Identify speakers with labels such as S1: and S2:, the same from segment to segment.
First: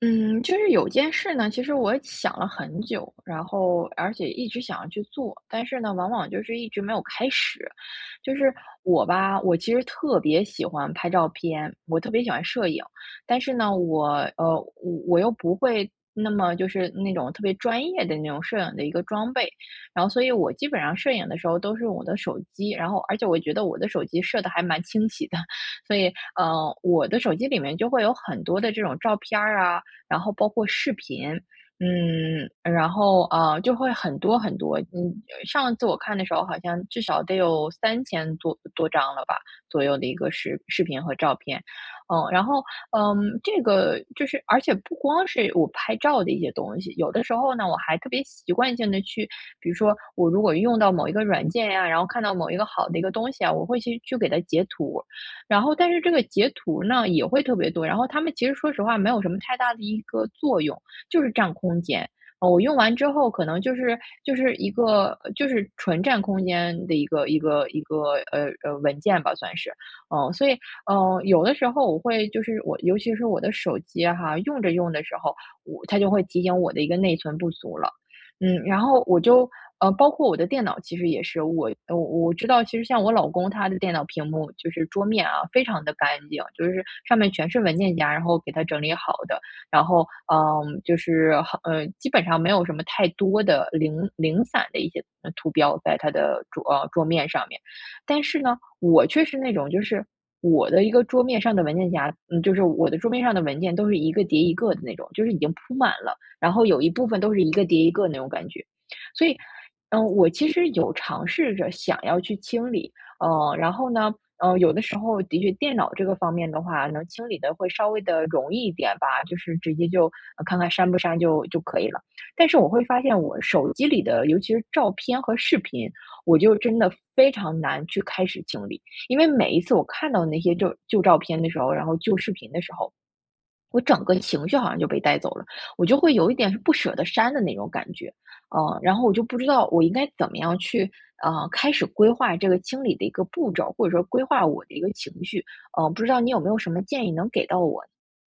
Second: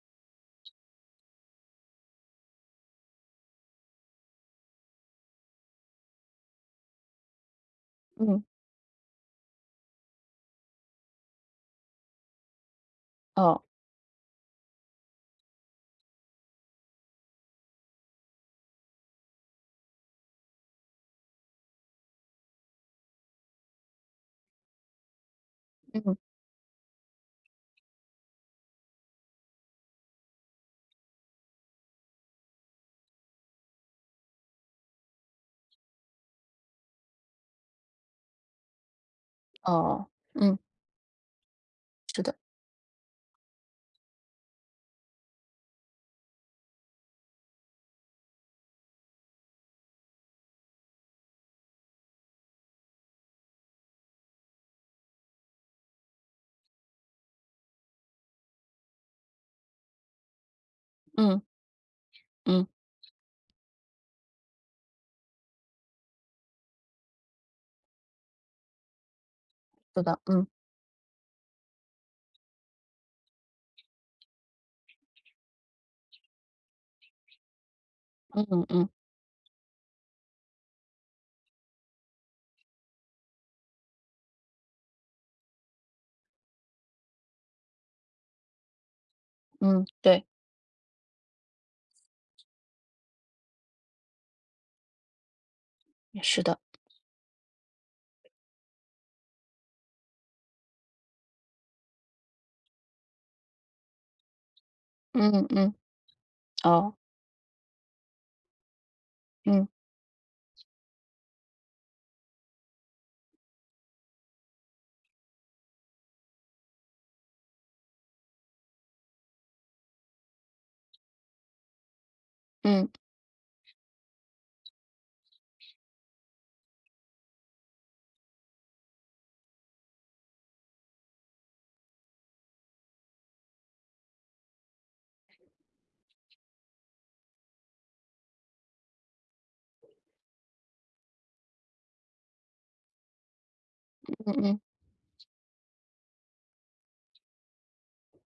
S1: 嗯，就是有件事呢，其实我想了很久，然后而且一直想要去做，但是呢，往往就是一直没有开始。就
S2: 嗯，
S1: 是我吧，我其实特别喜欢拍照片，我特别喜欢摄影，但是
S2: 哦，
S1: 呢，呃，我又不会那么就是那种特别专业的那种摄影的一个装备，然后所以我基本上摄影的时候都是用我的手机，然后而且我觉得我的手机摄的还蛮清晰的，所以
S2: 嗯，
S1: 我的手机里面就会有很多的这种照片儿啊。然后包括视频，然后就会很多很多。嗯，上次我看的时候，好像至少得有3000多张了吧，左右的
S2: 哦，
S1: 一个
S2: 嗯，
S1: 视频和照片。
S2: 是的，
S1: 然后这个就是，而且不光是我拍照的一些东西，有的时候呢，我还特别习惯性的去，比如说我如果用到某一个软件呀，然后看到某一个好的一个东西啊，我会去给它截图，然后但是这个截图呢也会特别多，然后他们其实说实话没有什么太大的一个作用，就是
S2: 嗯，
S1: 占空间。我
S2: 嗯，
S1: 用完之后可能就是一个就是纯占空间的一个，文件吧算是。
S2: 是的，嗯，
S1: 所以有的时候我会就是我尤其是我的手机哈，用着用的时候，我它就会提醒我的一个内存不足了。
S2: 嗯
S1: 然
S2: 嗯
S1: 后我就包括我的电脑其实也是，我知道，其实像我老公他的电脑屏幕就是桌面啊，非常的干净，就是上面全是文件夹，然后给他整理好的，然
S2: 嗯，
S1: 后
S2: 对，
S1: 就是好，基本上没有什么太多的零零散的一些图标在他
S2: 是
S1: 的
S2: 的，
S1: 桌面上面，但是呢，我却是那种就是我的一个桌面上的文件夹，就是我的桌面上的文件都是一个叠一个的那种，就是已
S2: 嗯
S1: 经
S2: 嗯，
S1: 铺满了。然后有一
S2: 哦，
S1: 部分都是一个叠一个那种感觉。所以，
S2: 嗯
S1: 我其实有尝试着想要去清理，然后呢，有的时候的确电脑这个方面的话，能清理的会稍微的容易一点吧，就是直接就看看删不删就可以了。但是我会
S2: 嗯
S1: 发现我手机里的，尤其是照片和视频，我就真的非常难去开始清理，因为每一次我看到那些旧照片的时候，然后旧视频的时候，我整个情绪好像就被带走了，我就会有一点是不舍得删的那种感觉，然后我就不知道我应该怎么样去，开始规划这个清理的一个步骤，或者说规
S2: 嗯
S1: 划
S2: 嗯。
S1: 我的一个情绪，不知道你有没有什么建议能给到我？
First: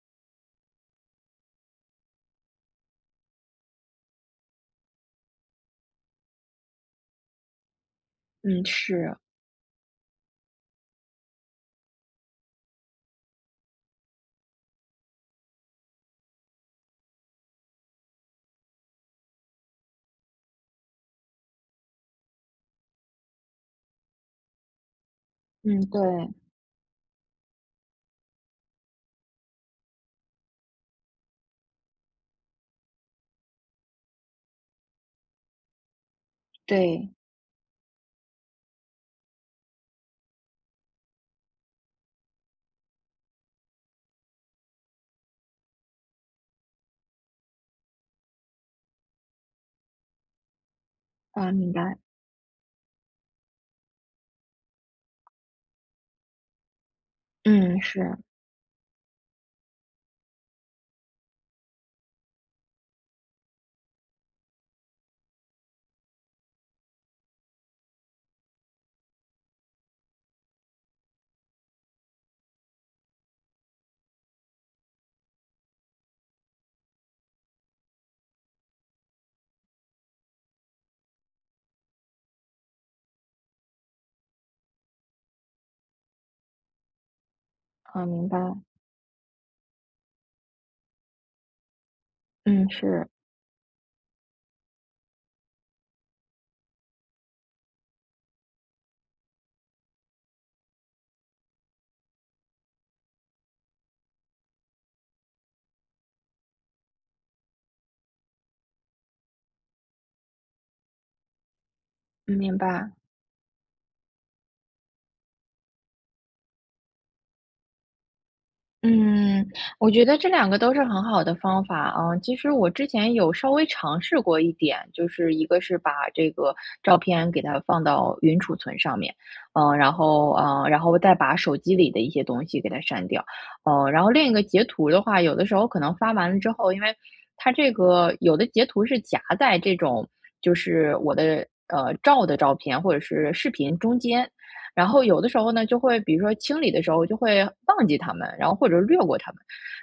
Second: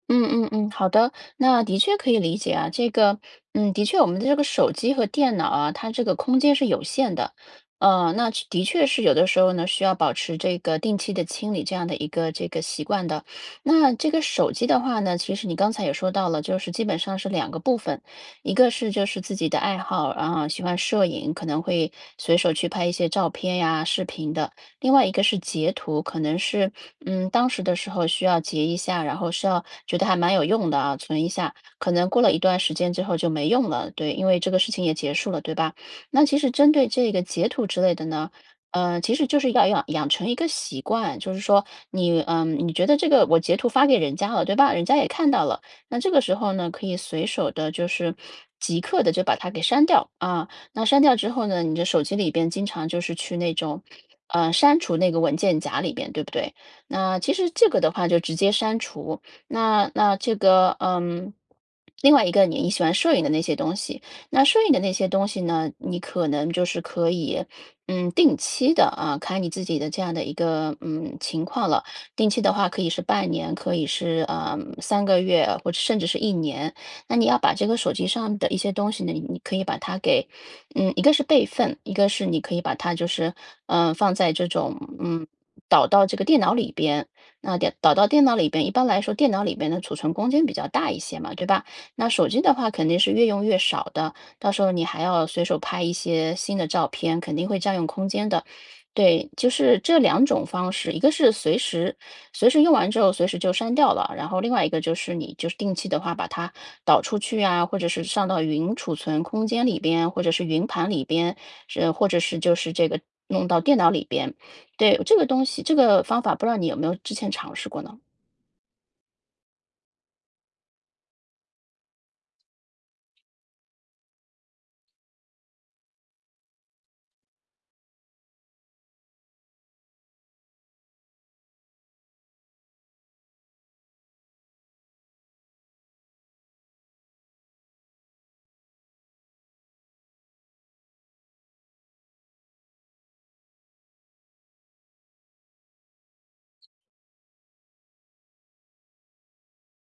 S2: 嗯嗯嗯，好的，那的确可以理解啊。这个，的确，我们的这个手机和电脑啊，它这个空间是有限的。那确的
S1: 嗯，
S2: 确是有
S1: 是，
S2: 的时候呢，需要保持这个定期的清理这样的一个这个习惯的。那这个手机的话呢，其实你刚才也说到了，就是基本上是两个部分。一个是就是自己的爱好，啊，喜欢摄影，可能会随手去拍一些照片呀、视频的；另外一个是截
S1: 嗯，对，
S2: 图，可能是当时的时候需要截一下，然后是要觉得还蛮有用的啊，存一下，可能过了一段时间之后就没用了，对，因为这个事情也结束了，对吧？那其实针对
S1: 对，
S2: 这个截图之类的呢，其实就是要养成一个习惯，就是说你觉得这个我截图发给人家了，对吧？人家也看到了，那这个时候呢，可以随手的，就是即刻的就把它给删掉啊。那删掉之后
S1: 啊，
S2: 呢，
S1: 明
S2: 你的
S1: 白，
S2: 手机里边经常就是去那种，删除那个文件夹里边，对不对？那其实这个
S1: 嗯，
S2: 的话
S1: 是，
S2: 就直接删除。那这个，另外一个你喜欢摄影的那些东西，那摄影的那些东西呢，你可能就是可以，定期的啊，看你自己的这样的一个情况了。定期的话，可以是半年，可以是3个月，或者甚至是一年。那你要把这个手机上的一些东西呢，你可以把它给，一个是备份，一个是你可以把它就是放在这种。导到这个电脑里边。那电导
S1: 啊，
S2: 到电
S1: 明
S2: 脑
S1: 白，
S2: 里边，一般来说电脑里边的储存空间比较大一些嘛，对吧？那手机的
S1: 嗯，
S2: 话肯定
S1: 是，
S2: 是越用越少的，到时候你还要随手拍一些新的照片，肯定会占用空间的。对，就是这两种方式，一个是随时用完之后随时就删掉了，然后另外一个就是你就是定期的话把它导出去啊，或者是上到云储存空间里边，或者是云盘里边，是或者
S1: 嗯
S2: 是就
S1: 明
S2: 是这
S1: 白。
S2: 个弄到电脑里边。对，这个东西这个方法不知道你有没有之前尝试过呢？
S1: 嗯，我觉得这两个都是很好的方法啊。其实我之前有稍微尝试过一点，就是一个是把这个照片给它放到云储存上面，然后再把手机里的一些东西给它删掉，然后另一个截图的话，有的时候可能发完了之后，因为它这个有的截图是夹在这种就是我的照的照片或者是视频中间，然后有的时候呢，就会比如说清理的时候就会忘记它们，然后或者略过它们，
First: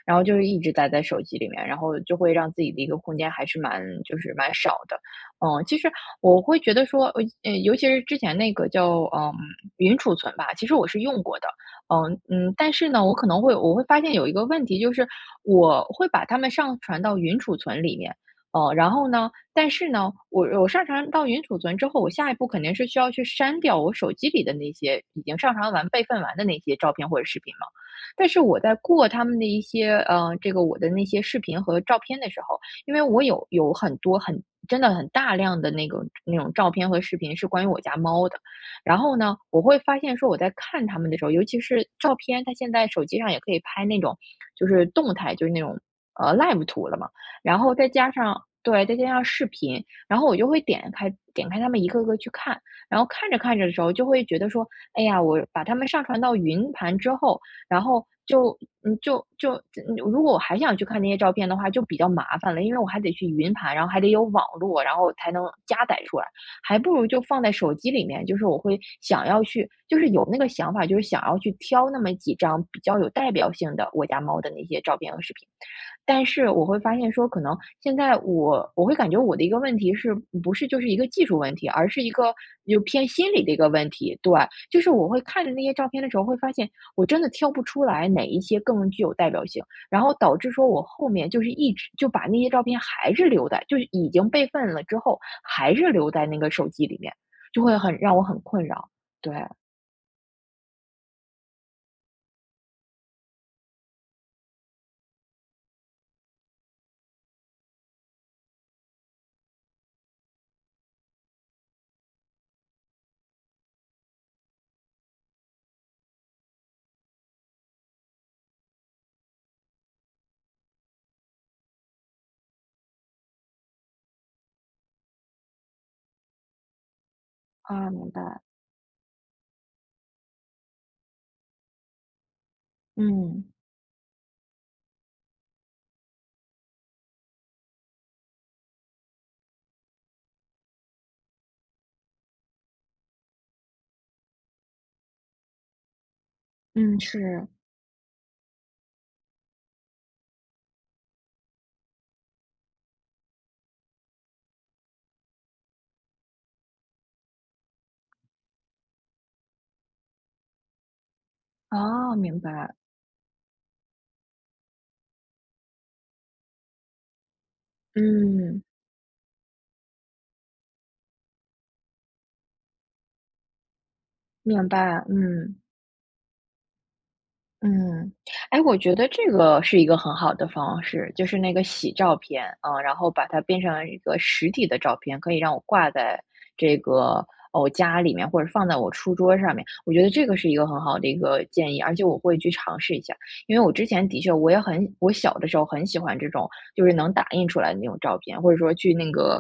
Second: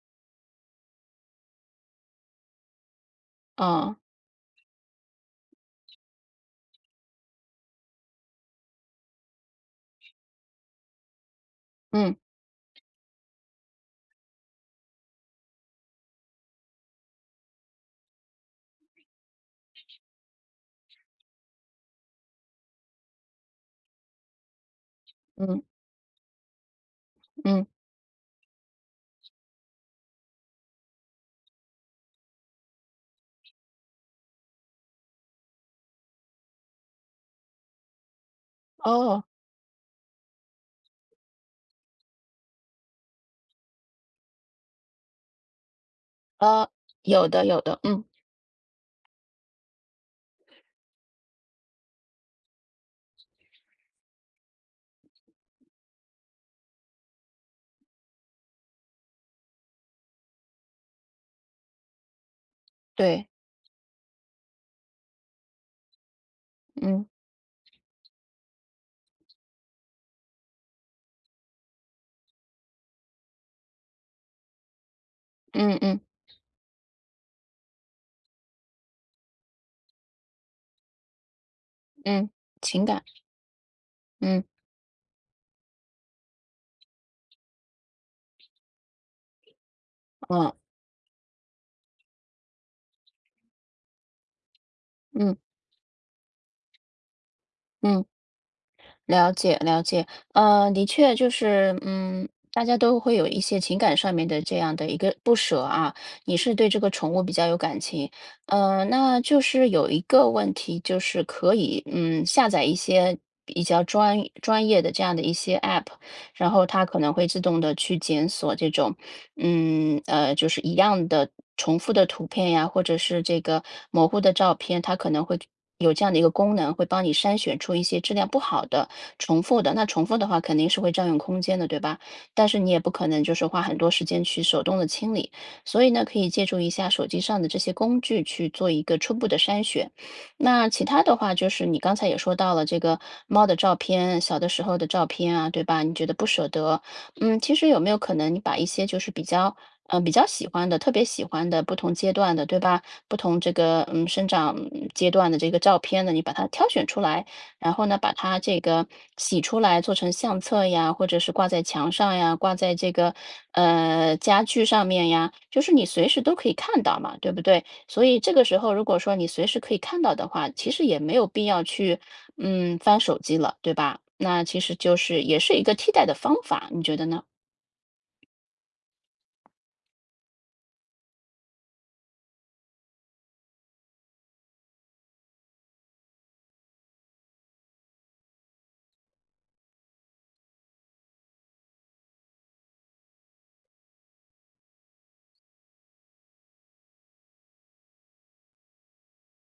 S1: 然后就是一直待在手机里面，然后就会让自己的一个空间还是蛮
S2: 啊，
S1: 就是蛮少的。其实我会觉得说，尤其是之前那个叫云储存吧，其实我是用过的。
S2: 嗯，
S1: 嗯嗯，但是呢，我会发现有一个问题，就是我会把它们上传到云储存里面。哦，然后呢，但是呢，我我上传到云储存之后，我下一步肯定是需要去删掉我手机里的那些已经上
S2: 嗯，
S1: 传完、备份完的那些照片或者视频
S2: 嗯，
S1: 嘛。但是我在过他们的一些，这个我的那些视频和照片的时候，因为我有很多真的很大量的那种照片和视频是关于我家猫的。然后
S2: 哦，
S1: 呢，我会发现说我在看他们的时候，尤其是照片，它现在手机上也可以拍那种就是动态，就是那种，live
S2: 呃，
S1: 图了嘛。
S2: 有的
S1: 然
S2: 有
S1: 后
S2: 的，
S1: 再
S2: 嗯，
S1: 加上对，再加上视频，然后我就会点开他们一个个去看，然后看着看着的时候就会觉得说，哎呀，我把它们上传到云盘之后，然后就嗯，就就如果我还想去看那些照片的话，就比较麻烦了，因为我还得去
S2: 对，
S1: 云盘，然后还得有网络，然后才能加载出来，还不
S2: 嗯，
S1: 如就放在手机里面。就是我会想要去，就是有那个想法，就是想要去挑那么几张比较有代表性的我家猫的那些照片和视频。
S2: 嗯嗯
S1: 但是我会发现说，可能现在我会感觉我的一个问题是不是就是一个技术问题，而是一
S2: 嗯，
S1: 个就
S2: 情感，
S1: 偏心理的一个问题。对，
S2: 嗯，
S1: 就是我会看着那些照片的时候，会发现我真的挑不出来哪一些更具有代表性，然后导致
S2: 嗯
S1: 说我后面就是一直就把那些照片还是留在，就是已经备份了之后，
S2: 嗯
S1: 还是留在那个手机里面，就会很
S2: 嗯，
S1: 让我很困扰。
S2: 了
S1: 对，
S2: 解了解。的确就是，大家都会有一些情感上面的这样的一个不舍啊，你是对这个宠物比较有感情。那就是有一个问题，就是可以，下载一些比较专业的这样的一些 App。然后它可能会自动的去检索这种，就是一样的重复的图片呀，或者是这个模糊的照片，它可能会有这样的一个功能，会帮你筛选出一
S1: 啊，
S2: 些
S1: 明
S2: 质量不
S1: 白，
S2: 好的、重复的。那重复的话肯定是会占用空间的，对吧？但是你也不可能就是
S1: 嗯
S2: 花很多时间去手动的清理，所以呢，可以借助一下手机上的这些工具去做一个初步的筛选。那其他的话，就是你刚才也说到了这个猫的照片，小的时候的照片啊，对吧？你觉得不舍得，
S1: 嗯，是，
S2: 其实有没有可能你把一些就是比较，比较喜欢的、特别喜欢的不同阶段的，对吧？不同这个生长阶段的这个照片呢，你把它挑选出来，然后呢，把它这个洗出来做成相册呀，或者是挂在墙上
S1: 哦，
S2: 呀，
S1: 明
S2: 挂在
S1: 白，
S2: 这个家具上面呀，就是你随时都可以看到嘛，对不对？所以这个时
S1: 嗯，
S2: 候，如果说你随时可以看到的话，其实也没有必要去，翻手机了，对吧？那其
S1: 明
S2: 实就
S1: 白，
S2: 是也是
S1: 嗯。
S2: 一个替代的方法，你觉得呢？
S1: 嗯，哎，我觉得这个是一个很好的方式，就是那个洗照片，啊，然后把它变成一个实体的照片，可以让我挂在这个我家里面，或者放在我书桌上面。我觉得这个是一个很好的一个建议，而且我会去尝试一下，因为我之前的确我也很，我小的时候很喜欢这种，就是能打印出来的那种照片，或者说去那个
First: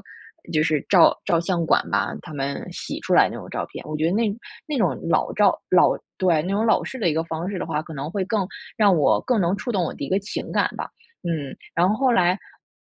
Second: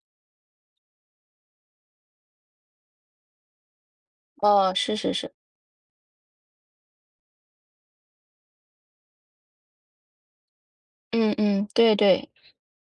S1: 就是照照相馆吧，他们洗出来那种照片，我觉得那
S2: 哦，
S1: 那
S2: 是
S1: 种
S2: 是是。
S1: 老照老对，那种老式的一个方式的话，可能会更让我更能触动我的一个情感吧。
S2: 嗯嗯，
S1: 然
S2: 对
S1: 后后
S2: 对，
S1: 来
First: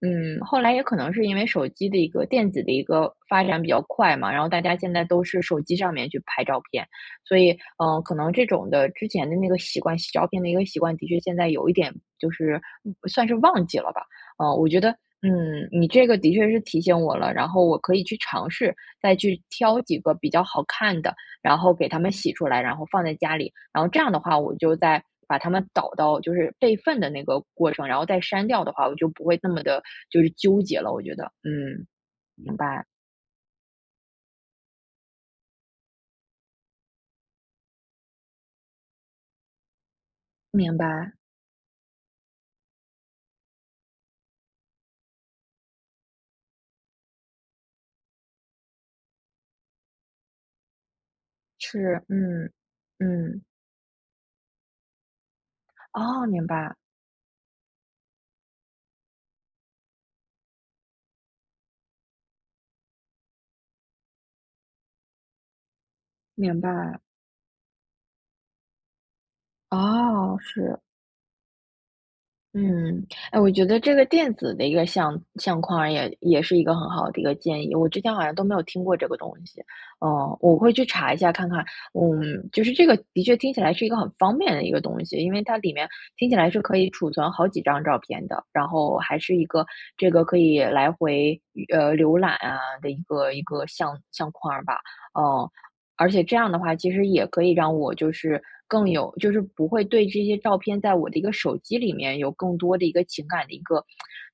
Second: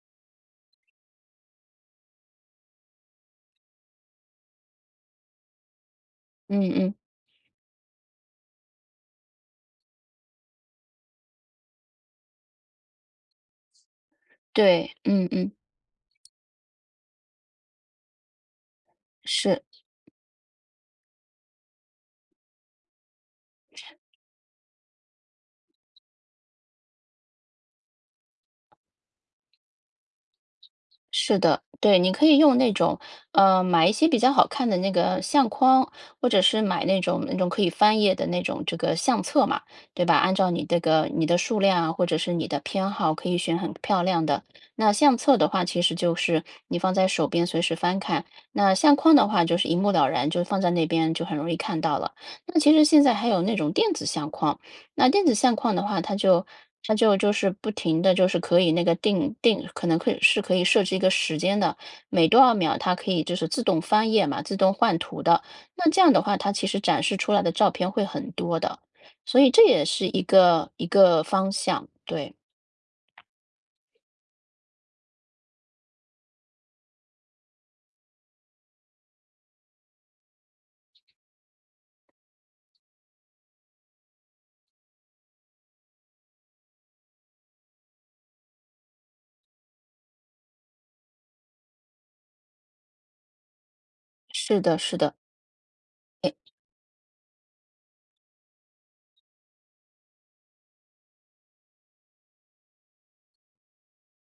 S1: 嗯，后来也可能是因为手机的一个电子的一个发展比较快嘛，然后大家现在都是手机上面去拍
S2: 嗯
S1: 照片，
S2: 嗯，
S1: 所以可能这种的之前的那个习惯，洗照片的一个习惯，的确现在有一点就是算是忘记了吧。我觉
S2: 对，
S1: 得，
S2: 嗯嗯，
S1: 你这个的确是提醒我了，然后我可以去尝试再去
S2: 是。
S1: 挑几个比较好看的，然后给它们洗出来，然后放在家里。然后这样的话，我就再把它们导到就是备份的那个过程，然后再删掉的话，我就不会那么的就是纠结了，我觉得。
S2: 是的，
S1: 嗯，
S2: 对，你可以
S1: 明
S2: 用那
S1: 白，
S2: 种，买一些比较好看的那个相框，或者是买那种可以翻页的那种这个相册嘛，对吧？按照你
S1: 明
S2: 这个
S1: 白，
S2: 你的数量啊，或者是你的偏好，可以选很漂亮的。那相册的话，其实就是你放在手边随时翻看；那相框的话，就是一目了然，就放在那边就很容易看
S1: 是，
S2: 到了。
S1: 嗯，
S2: 那其实现在还有
S1: 嗯，
S2: 那种电子相框。那电子相框的话，它
S1: 哦，
S2: 就
S1: 明白，
S2: 它就就是不停的就是可以那个可能可以设置一个时间的，每多少秒它可以就是自动翻页嘛，自动换图的。那这样的话，它
S1: 明
S2: 其实
S1: 白，
S2: 展示出来的照片会很多的，所以这也是一
S1: 哦，
S2: 个
S1: 是。
S2: 一个方向。对，
S1: 嗯，哎，我觉得这个电子的一个相框也是一个很好的一个建议，我之前好像都没有听过这个东西，我会去查一下看看，就是这个的确听起来是一个很方便的一个东西，因为它里面听起来是可以储存好几张照片的，然后还是一个这个可以来回浏览啊的一个相相
S2: 是
S1: 框吧，
S2: 的，是的，
S1: 嗯。而且
S2: 诶，
S1: 这样的话，其实也可以让我就是更有，就是不会对这些照片在我的一个手机里面有更多的一个情感的一个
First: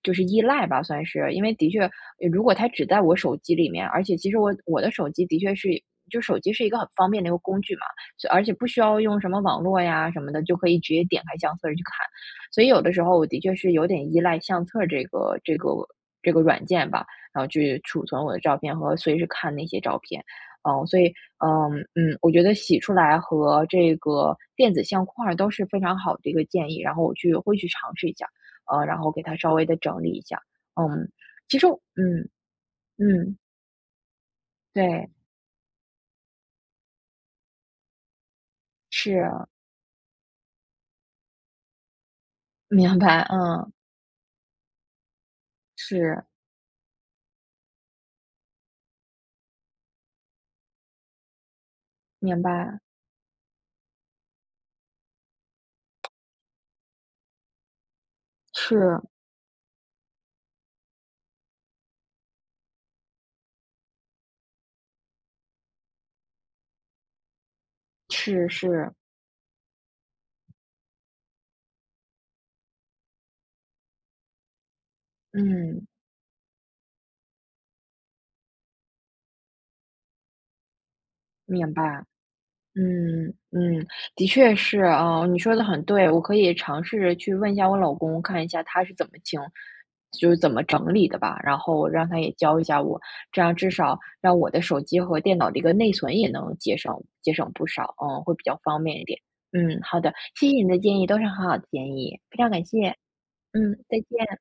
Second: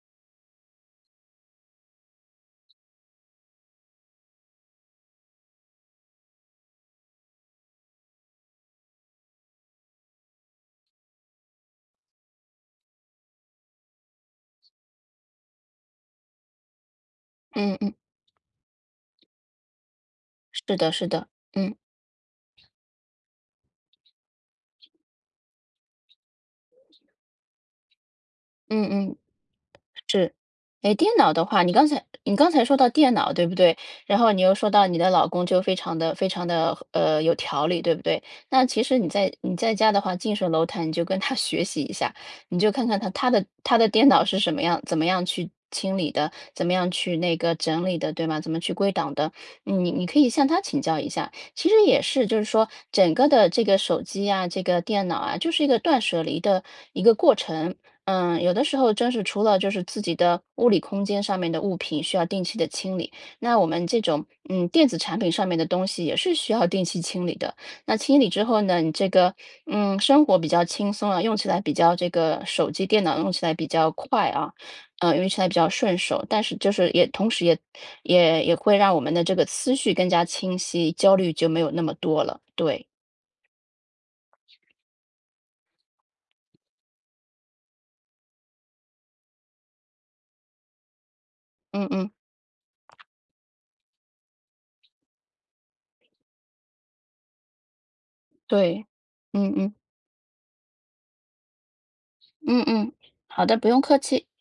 S1: 就是依赖吧，算是。因为的确，如果它只在我手机里面，而且其实我的手机的确是，就手机是一个很方便的一个工具嘛，所以而且不需要用什么网络呀什么的，就可以直接点开相册去看。所以有的时候我的确是有点依赖相册这个软件吧，然后
S2: 嗯
S1: 去
S2: 嗯，
S1: 储存我的照片和随时看那些照片。
S2: 是的，
S1: 所
S2: 是
S1: 以
S2: 的，嗯，
S1: 我觉得洗出来和这个电子相框儿都是非常好的一个建议，然后我去会去尝试一下，
S2: 嗯
S1: 然后
S2: 嗯。
S1: 给它稍微的整理一下。
S2: 哎，
S1: 嗯，
S2: 电脑的
S1: 其
S2: 话，
S1: 实
S2: 你
S1: 我
S2: 刚才
S1: 嗯
S2: 你刚才说到电脑，
S1: 嗯，
S2: 对不对？然后你又说到你的
S1: 对，
S2: 老公就非常的非常的有条理，对不对？那其实你
S1: 是，
S2: 在你在家的话，近水楼台，你就跟他 学习一下，你就看看
S1: 明
S2: 他
S1: 白，
S2: 他的
S1: 嗯，
S2: 他的电脑是什么样怎么样去清理
S1: 是，
S2: 的，怎么样去那个整理的，对吗？怎么去归档的，你可以向他请教一下。其实也是，就
S1: 明
S2: 是说
S1: 白，
S2: 整个的这个手机啊，这个电脑啊，就是一个断舍离的一个过程。嗯，有的时候
S1: 是
S2: 真是除了就是自己的物理空间上面的物品需要定期的清理，那我们这种电子产品上面的东西也是需要定期清理的。那清理之
S1: 是
S2: 后呢，你
S1: 是，
S2: 这个生活比较轻松啊，用起来比较这个手机、电脑用起来比较快啊，用起来比较
S1: 嗯，
S2: 顺手，但是就是也同时也会让我们的这个思绪更加清晰，焦虑就没有
S1: 明
S2: 那么
S1: 白。
S2: 多了。对，
S1: 嗯嗯，的确是啊，你说的很对，我可以尝试着去问一下我老公，看一下他是怎么清，就是怎么整理的吧，然
S2: 嗯
S1: 后让
S2: 嗯，
S1: 他也教一下我，这样至少让我的手机和电脑的一个内存也能节省节省不少，嗯，会比较方
S2: 对，
S1: 便一点。
S2: 嗯嗯
S1: 好的，谢谢你的建议，都是很好的建议，非常
S2: 嗯
S1: 感
S2: 嗯，
S1: 谢。
S2: 好的，不用客
S1: 再
S2: 气。
S1: 见。